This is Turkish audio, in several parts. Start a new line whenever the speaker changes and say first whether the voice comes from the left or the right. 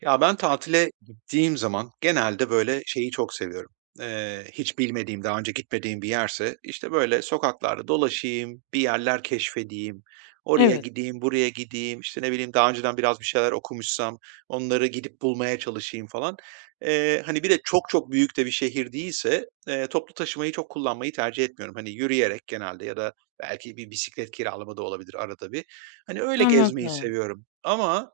right: Ya, ben tatile gittiğim zaman genelde, böyle, şeyi çok seviyorum. Hiç bilmediğim, daha önce gitmediğim bir yerse, işte, böyle, sokaklarda dolaşayım, bir yerler keşfedeyim, oraya
left: Evet,
right: gideyim, buraya gideyim, işte, ne bileyim, daha önceden biraz bir şeyler okumuşsam onları gidip bulmaya çalışayım falan. Hani, bir de çok çok büyük de bir şehir değilse, toplu taşımayı çok kullanmayı tercih etmiyorum. Hani, yürüyerek genelde ya da belki bir bisiklet kiralama da olabilir arada bir. Hani, öyle gezmeyi
left: anladım.
right: seviyorum ama,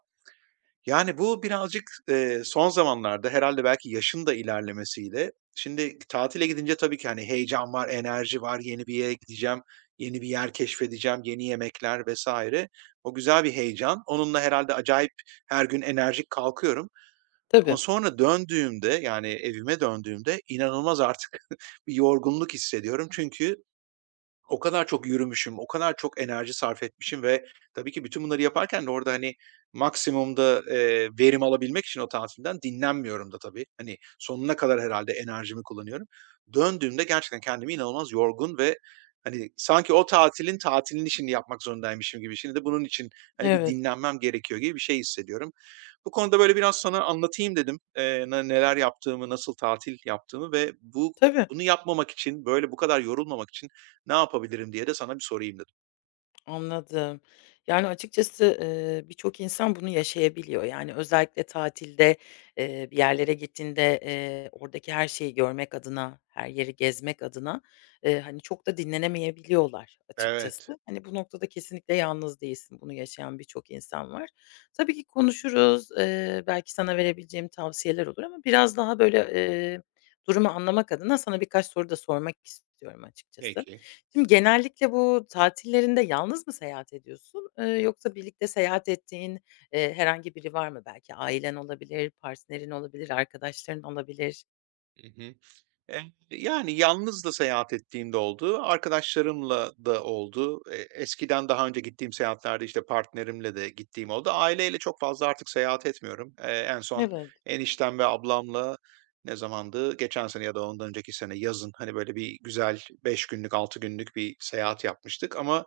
right: yani, bu birazcık, son zamanlarda herhalde belki yaşın da ilerlemesiyle şimdi tatile gidince tabii ki, hani, heyecan var, enerji var, yeni bir yere gideceğim, yeni bir yer keşfedeceğim, yeni yemekler vesaire. O güzel bir heyecan. Onunla herhalde acayip her gün enerjik kalkıyorum ama
left: Tabii,
right: sonra döndüğümde, yani, evime döndüğümde inanılmaz artık bir yorgunluk hissediyorum. Çünkü o kadar çok yürümüşüm, o kadar çok enerji sarf etmişim ve tabii ki bütün bunları yaparken de orada, hani, maksimumda, verim alabilmek için o tatilden dinlenmiyorum da tabii. Hani, sonuna kadar herhalde enerjimi kullanıyorum. Döndüğümde gerçekten kendimi inanılmaz yorgun ve, hani, sanki o tatilin işini yapmak zorundaymışım gibi, şimdi de bunun için, hani, bir
left: evet.
right: dinlenmem gerekiyor gibi bir şey hissediyorum. Bu konuda böyle biraz sana anlatayım dedim. Ne neler yaptığımı, nasıl tatil yaptığımı ve bu
left: Tabii.
right: bunu yapmamak için, böyle bu kadar yorulmamak için ne yapabilirim diye de sana bir sorayım dedim.
left: Anladım. Yani, açıkçası, birçok insan bunu yaşayabiliyor. Yani, özellikle tatilde, bir yerlere gittiğinde, oradaki her şeyi görmek adına, her yeri gezmek adına, hani, çok da dinlenemeyebiliyorlar
right: Evet,
left: açıkçası. Hani, bu noktada kesinlikle yalnız değilsin. Bunu yaşayan birçok insan var. Tabii ki konuşuruz. Belki sana verebileceğim tavsiyeler olur ama biraz daha, böyle, durumu anlamak adına sana birkaç soru da sormak istiyorum açıkçası.
right: peki.
left: Şimdi genellikle bu tatillerinde yalnız mı seyahat ediyorsun, yoksa birlikte seyahat ettiğin, herhangi biri var mı? Belki ailen olabilir, partnerin olabilir, arkadaşların olabilir.
right: Hı Eh, Yani, yalnız da seyahat ettiğimde oldu, arkadaşlarımla da oldu. Eskiden daha önce gittiğim seyahatlerde, işte, partnerimle de gittiğim oldu. Aileyle çok fazla artık seyahat etmiyorum. En son
left: Evet,
right: eniştem ve ablamla ne zamandı? Geçen sene ya da ondan önceki sene yazın, hani, böyle bir güzel 5 günlük, 6 günlük bir seyahat yapmıştık ama,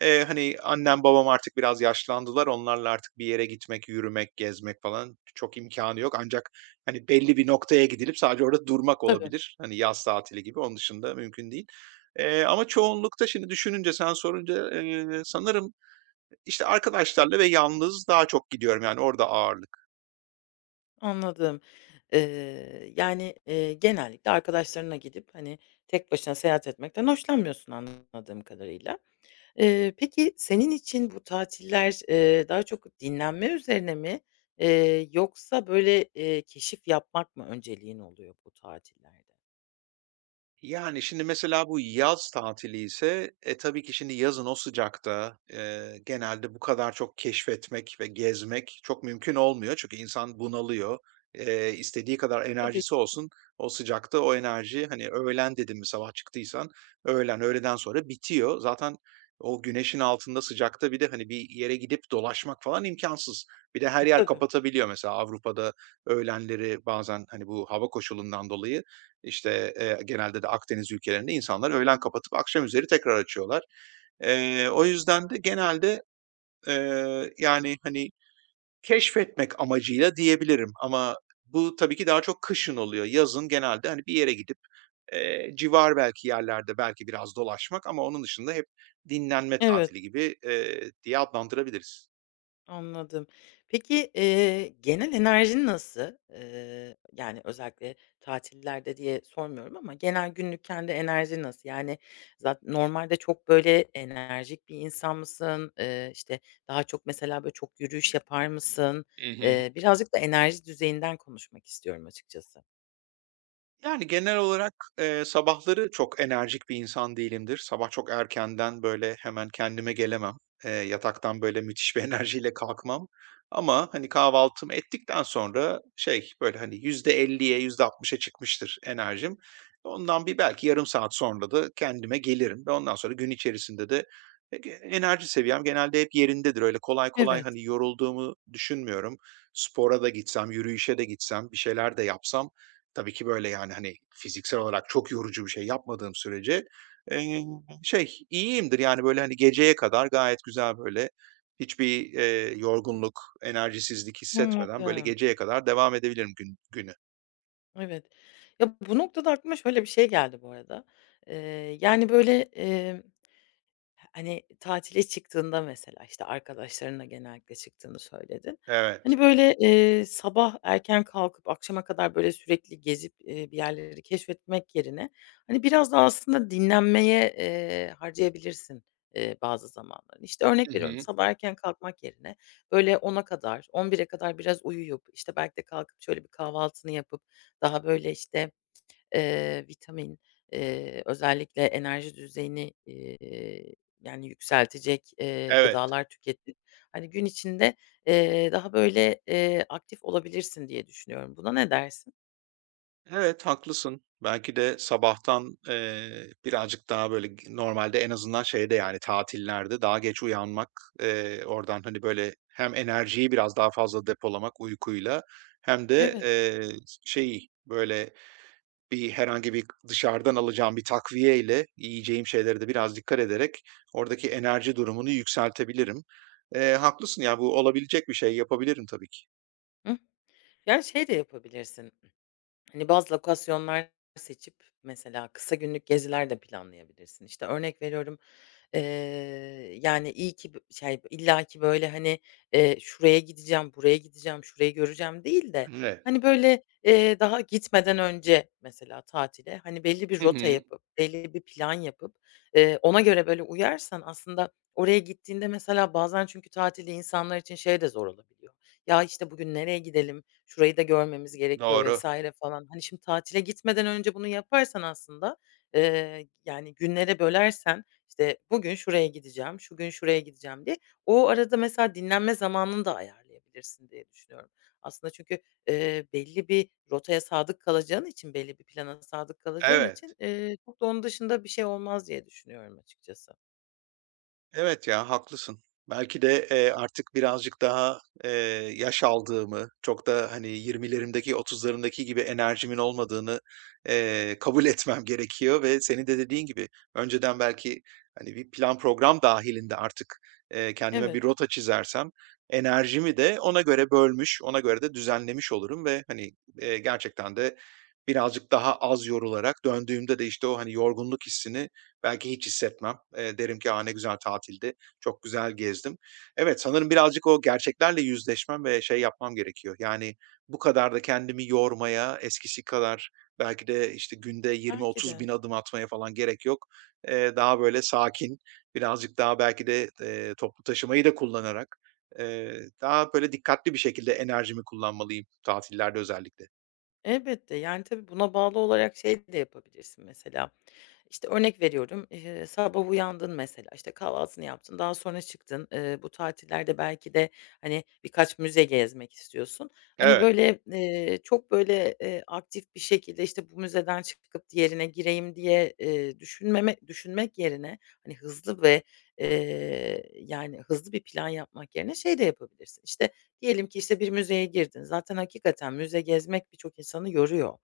right: hani, annem babam artık biraz yaşlandılar. Onlarla artık bir yere gitmek, yürümek, gezmek falan çok imkanı yok. Hani, belli bir noktaya gidilip sadece orada durmak
left: tabii.
right: olabilir. Hani, yaz tatili gibi, onun dışında mümkün değil. Ama çoğunlukta şimdi düşününce, sen sorunca, sanırım, işte, arkadaşlarla ve yalnız daha çok gidiyorum. Yani, orada ağırlık.
left: Anladım. Yani, genellikle arkadaşlarına gidip, hani, tek başına seyahat etmekten hoşlanmıyorsun anladığım kadarıyla. Peki senin için bu tatiller, daha çok dinlenme üzerine mi, yoksa böyle, keşif yapmak mı önceliğin oluyor bu tatillerde?
right: Yani, şimdi mesela bu yaz tatiliyse, tabii ki şimdi yazın o sıcakta, genelde bu kadar çok keşfetmek ve gezmek çok mümkün olmuyor. Çünkü insan bunalıyor. İstediği kadar
left: Tabii.
right: enerjisi olsun, o sıcakta o enerji, hani, öğlen dedim mi sabah çıktıysan öğlen, öğleden sonra bitiyor. Zaten o güneşin altında sıcakta bir de, hani, bir yere gidip dolaşmak falan imkansız. Bir de
left: E,
right: her yer
left: tabii.
right: kapatabiliyor mesela Avrupa'da öğlenleri bazen, hani, bu hava koşulundan dolayı işte, genelde de Akdeniz ülkelerinde insanlar öğlen kapatıp akşam üzeri tekrar açıyorlar. O yüzden de genelde, yani, hani, keşfetmek amacıyla diyebilirim ama bu tabii ki daha çok kışın oluyor. Yazın genelde, hani, bir yere gidip, civar belki yerlerde belki biraz dolaşmak ama onun dışında hep dinlenme
left: Evet,
right: tatili gibi, diye adlandırabiliriz.
left: anladım. Peki, genel enerjin nasıl? Yani, özellikle tatillerde diye sormuyorum ama genel günlük kendi enerjin nasıl? Yani, zaten normalde çok, böyle, enerjik bir insan mısın? İşte, daha çok mesela, böyle, çok yürüyüş yapar mısın?
right: I hı.
left: Birazcık da enerji düzeyinden konuşmak istiyorum açıkçası.
right: Yani, genel olarak, sabahları çok enerjik bir insan değilimdir. Sabah çok erkenden, böyle, hemen kendime gelemem. Yataktan, böyle, müthiş bir enerjiyle kalkmam ama, hani, kahvaltımı ettikten sonra şey, böyle, hani, yüzde %60'a çıkmıştır enerjim. Ondan bir belki yarım saat sonra da kendime gelirim ve ondan sonra gün içerisinde de e ge enerji seviyem genelde hep yerindedir. Öyle kolay kolay,
left: Evet,
right: hani, yorulduğumu düşünmüyorum. Spora da gitsem, yürüyüşe de gitsem, bir şeyler de yapsam, tabii ki böyle, yani, hani, fiziksel olarak çok yorucu bir şey yapmadığım sürece, eee, şey, iyiyimdir. Yani, böyle, hani, geceye kadar gayet güzel, böyle, hiçbir, yorgunluk, enerjisizlik hissetmeden, böyle,
left: anladım.
right: geceye kadar devam edebilirim gün güne.
left: Evet. Ya, bu noktada aklıma şöyle bir şey geldi bu arada. Yani, böyle, hani, tatile çıktığında mesela, işte, arkadaşlarınla genellikle çıktığını söyledin.
right: Evet.
left: Hani, böyle, sabah erken kalkıp akşama kadar, böyle, sürekli gezip, bir yerleri keşfetmek yerine, hani, biraz da aslında dinlenmeye, harcayabilirsin, bazı zamanlarını. İşte,
right: Hı
left: örnek veriyorum,
right: hı.
left: sabah erken kalkmak yerine, böyle, 10'a kadar, 11'e kadar biraz uyuyup, işte, belki de kalkıp şöyle bir kahvaltını yapıp daha, böyle, işte, vitamin, özellikle enerji düzeyini, yani yükseltecek,
right: Evet.
left: gıdalar tükettin. Hani, gün içinde, daha böyle, aktif olabilirsin diye düşünüyorum. Buna ne dersin?
right: Evet, haklısın. Belki de sabahtan, birazcık daha böyle normalde en azından şeyde, yani, tatillerde daha geç uyanmak, oradan, hani, böyle hem enerjiyi biraz daha fazla depolamak uykuyla hem de,
left: Evet.
right: şeyi, böyle, herhangi bir dışarıdan alacağım bir takviyeyle yiyeceğim şeylere de biraz dikkat ederek oradaki enerji durumunu yükseltebilirim. Haklısın ya, bu olabilecek bir şey. Yapabilirim tabii ki.
left: Hıh. Yani, şey de yapabilirsin. Hani, bazı lokasyonlar seçip mesela kısa günlük geziler de planlayabilirsin. İşte, örnek veriyorum, eee, yani, iyi ki bö şey, illaki, böyle, hani, şuraya gideceğim, buraya gideceğim, şurayı göreceğim değil de,
right: Evet.
left: hani, böyle, daha gitmeden önce mesela tatile, hani, belli bir
right: Hı
left: rota
right: hı.
left: yapıp, belli bir plan yapıp, ona göre, böyle, uyarsan aslında oraya gittiğinde mesela bazen çünkü tatili insanlar için şey de zor olabiliyor. "Ya, işte, bugün nereye gidelim? Şurayı da görmemiz gerekiyor
right: Doğru.
left: vesaire falan. Hani, şimdi tatile gitmeden önce bunu yaparsan aslında, yani, günlere bölersen, işte, bugün şuraya gideceğim, şu gün şuraya gideceğim diye o arada mesela dinlenme zamanını da ayarlayabilirsin diye düşünüyorum. Aslında çünkü, belli bir rotaya sadık kalacağın için, belli bir plana sadık kalacağın için,
right: Evet.
left: çok da onun dışında bir şey olmaz diye düşünüyorum açıkçası.
right: Evet ya, haklısın. Belki de, artık birazcık daha, eee, yaş aldığımı, çok da, hani, 20'lerimdeki 30'larımdaki gibi enerjimin olmadığını, kabul etmem gerekiyor ve senin de dediğin gibi önceden belki, hani, bir plan program dahilinde artık, kendime bir
left: Evet,
right: rota çizersem enerjimi de ona göre bölmüş, ona göre de düzenlemiş olurum ve, hani, gerçekten de birazcık daha az yorularak döndüğümde de, işte, o, hani, yorgunluk hissini belki hiç hissetmem. Derim ki, "A, ne güzel tatildi. Çok güzel gezdim." Evet, sanırım birazcık o gerçeklerle yüzleşmem ve şey yapmam gerekiyor. Yani, bu kadar da kendimi yormaya, eskisi kadar belki de, işte, günde
left: belki
right: 20-30
left: de.
right: bin adım atmaya falan gerek yok. Daha böyle sakin, birazcık daha belki de, toplu taşımayı da kullanarak, daha böyle dikkatli bir şekilde enerjimi kullanmalıyım tatillerde özellikle.
left: Elbette, yani, tabii buna bağlı olarak şey de yapabilirsin mesela. İşte, örnek veriyorum, sabah uyandın mesela, işte, kahvaltını yaptın, daha sonra çıktın. Bu tatillerde belki de, hani, birkaç müze gezmek istiyorsun. Hani,
right: Evet,
left: böyle, çok, böyle, aktif bir şekilde, işte, bu müzeden çıkıp diğerine gireyim diye, düşünmek yerine, hani, hızlı ve, yani, hızlı bir plan yapmak yerine şey de yapabilirsin. İşte, diyelim ki, işte, bir müzeye girdin. Zaten hakikaten müze gezmek birçok insanı yoruyor.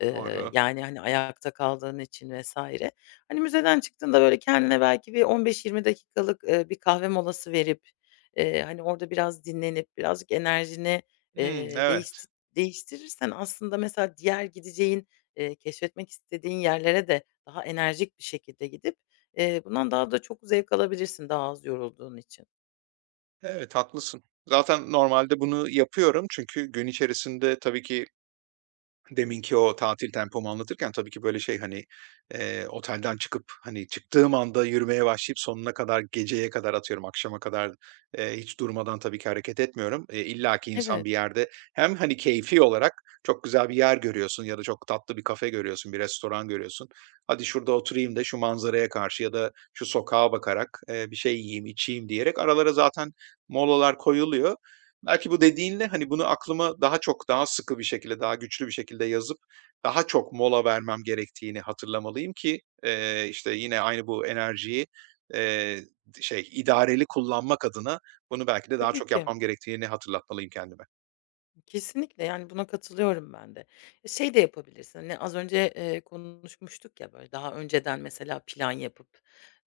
right: doğru.
left: Yani, hani, ayakta kaldığın için vesaire. Hani, müzeden çıktığında, böyle, kendine belki bir 15-20 dakikalık, bir kahve molası verip, hani, orada biraz dinlenip birazcık enerjini,
right: Hımm,
left: eee, değişti
right: evet.
left: değiştirirsen aslında mesela diğer gideceğin, keşfetmek istediğin yerlere de daha enerjik bir şekilde gidip, bundan daha da çok zevk alabilirsin daha az yorulduğun için.
right: Evet, haklısın. Zaten normalde bunu yapıyorum çünkü gün içerisinde tabii ki, deminki o tatil tempomu anlatırken tabii ki böyle şey, hani, otelden çıkıp, hani, çıktığım anda yürümeye başlayıp sonuna kadar, geceye kadar, atıyorum akşama kadar, hiç durmadan tabii ki hareket etmiyorum. Ki insan
left: Evet,
right: bir yerde hem, hani, keyfi olarak çok güzel bir yer görüyorsun ya da çok tatlı bir kafe görüyorsun, bir restoran görüyorsun. "Hadi şurada oturayım da şu manzaraya karşı ya da şu sokağa bakarak, bir şey yiyeyim, içeyim." diyerek aralara zaten molalar koyuluyor. Belki bu dediğinle, hani, bunu aklıma daha çok, daha sıkı bir şekilde, daha güçlü bir şekilde yazıp daha çok mola vermem gerektiğini hatırlamalıyım ki, işte, yine aynı bu enerjiyi, eee, şey, idareli kullanmak adına bunu belki de daha
left: tabii
right: çok
left: ki.
right: yapmam gerektiğini hatırlatmalıyım kendime.
left: Kesinlikle, yani, buna katılıyorum ben de. E, şey de yapabilirsin, hani, az önce, konuşmuştuk ya, böyle, daha önceden mesela plan yapıp,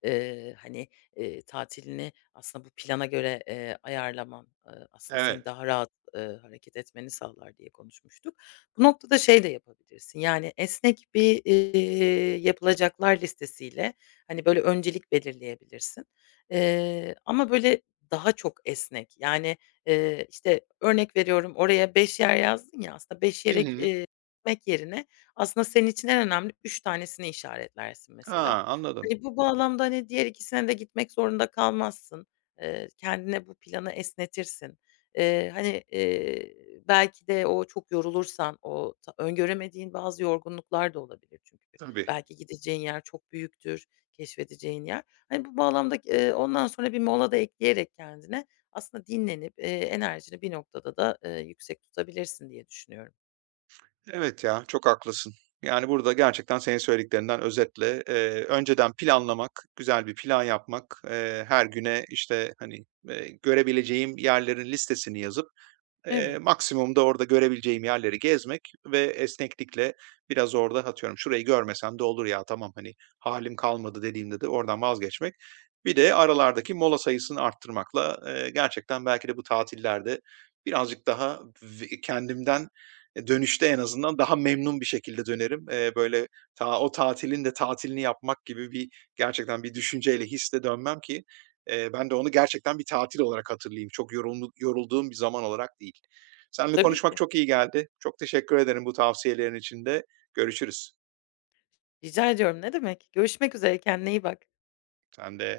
left: hani, tatilini aslında bu plana göre, ayarlaman, aslında seni
right: Evet.
left: daha rahat, hareket etmeni sağlar diye konuşmuştuk. Bu noktada şey de yapabilirsin, yani, esnek bir, yapılacaklar listesiyle, hani, böyle, öncelik belirleyebilirsin. Ama, böyle, daha çok esnek, yani, işte, örnek veriyorum, oraya 5 yer yazdın ya, aslında 5
right: Hı
left: yere,
right: hı.
left: gitmek yerine aslında senin için en önemli 3 tanesini işaretlersin mesela.
right: Ha, anladım.
left: Hani, bu bağlamda, hani, diğer ikisine de gitmek zorunda kalmazsın. Kendine bu planı esnetirsin. Eee, hani, eee, belki de o çok yorulursan, o ta öngöremediğin bazı yorgunluklar da olabilir çünkü.
right: Tabii.
left: Belki gideceğin yer çok büyüktür, keşfedeceğin yer. Hani, bu bağlamda, ondan sonra bir mola da ekleyerek kendine aslında dinlenip, enerjini bir noktada da, yüksek tutabilirsin diye düşünüyorum.
right: Evet ya, çok haklısın. Yani, burada gerçekten senin söylediklerinden özetle, önceden planlamak, güzel bir plan yapmak, her güne, işte, hani, görebileceğim yerlerin listesini yazıp
left: Evet,
right: maksimum da orada görebileceğim yerleri gezmek ve esneklikle biraz orada atıyorum, "Şurayı görmesem de olur ya, tamam, hani, halim kalmadı." dediğimde de oradan vazgeçmek. Bir de aralardaki mola sayısını arttırmakla, gerçekten belki de bu tatillerde birazcık daha kendimden, dönüşte en azından daha memnun bir şekilde dönerim. Böyle, ta o tatilin de tatilini yapmak gibi bir gerçekten bir düşünceyle, hisle dönmem ki ben de onu gerçekten bir tatil olarak hatırlayayım. Çok yorulduğum bir zaman olarak değil. Seninle
left: tabii
right: konuşmak
left: ki.
right: çok iyi geldi. Çok teşekkür ederim bu tavsiyelerin için de. Görüşürüz.
left: Rica ediyorum, ne demek. Görüşmek üzere, kendine iyi bak.
right: Sen de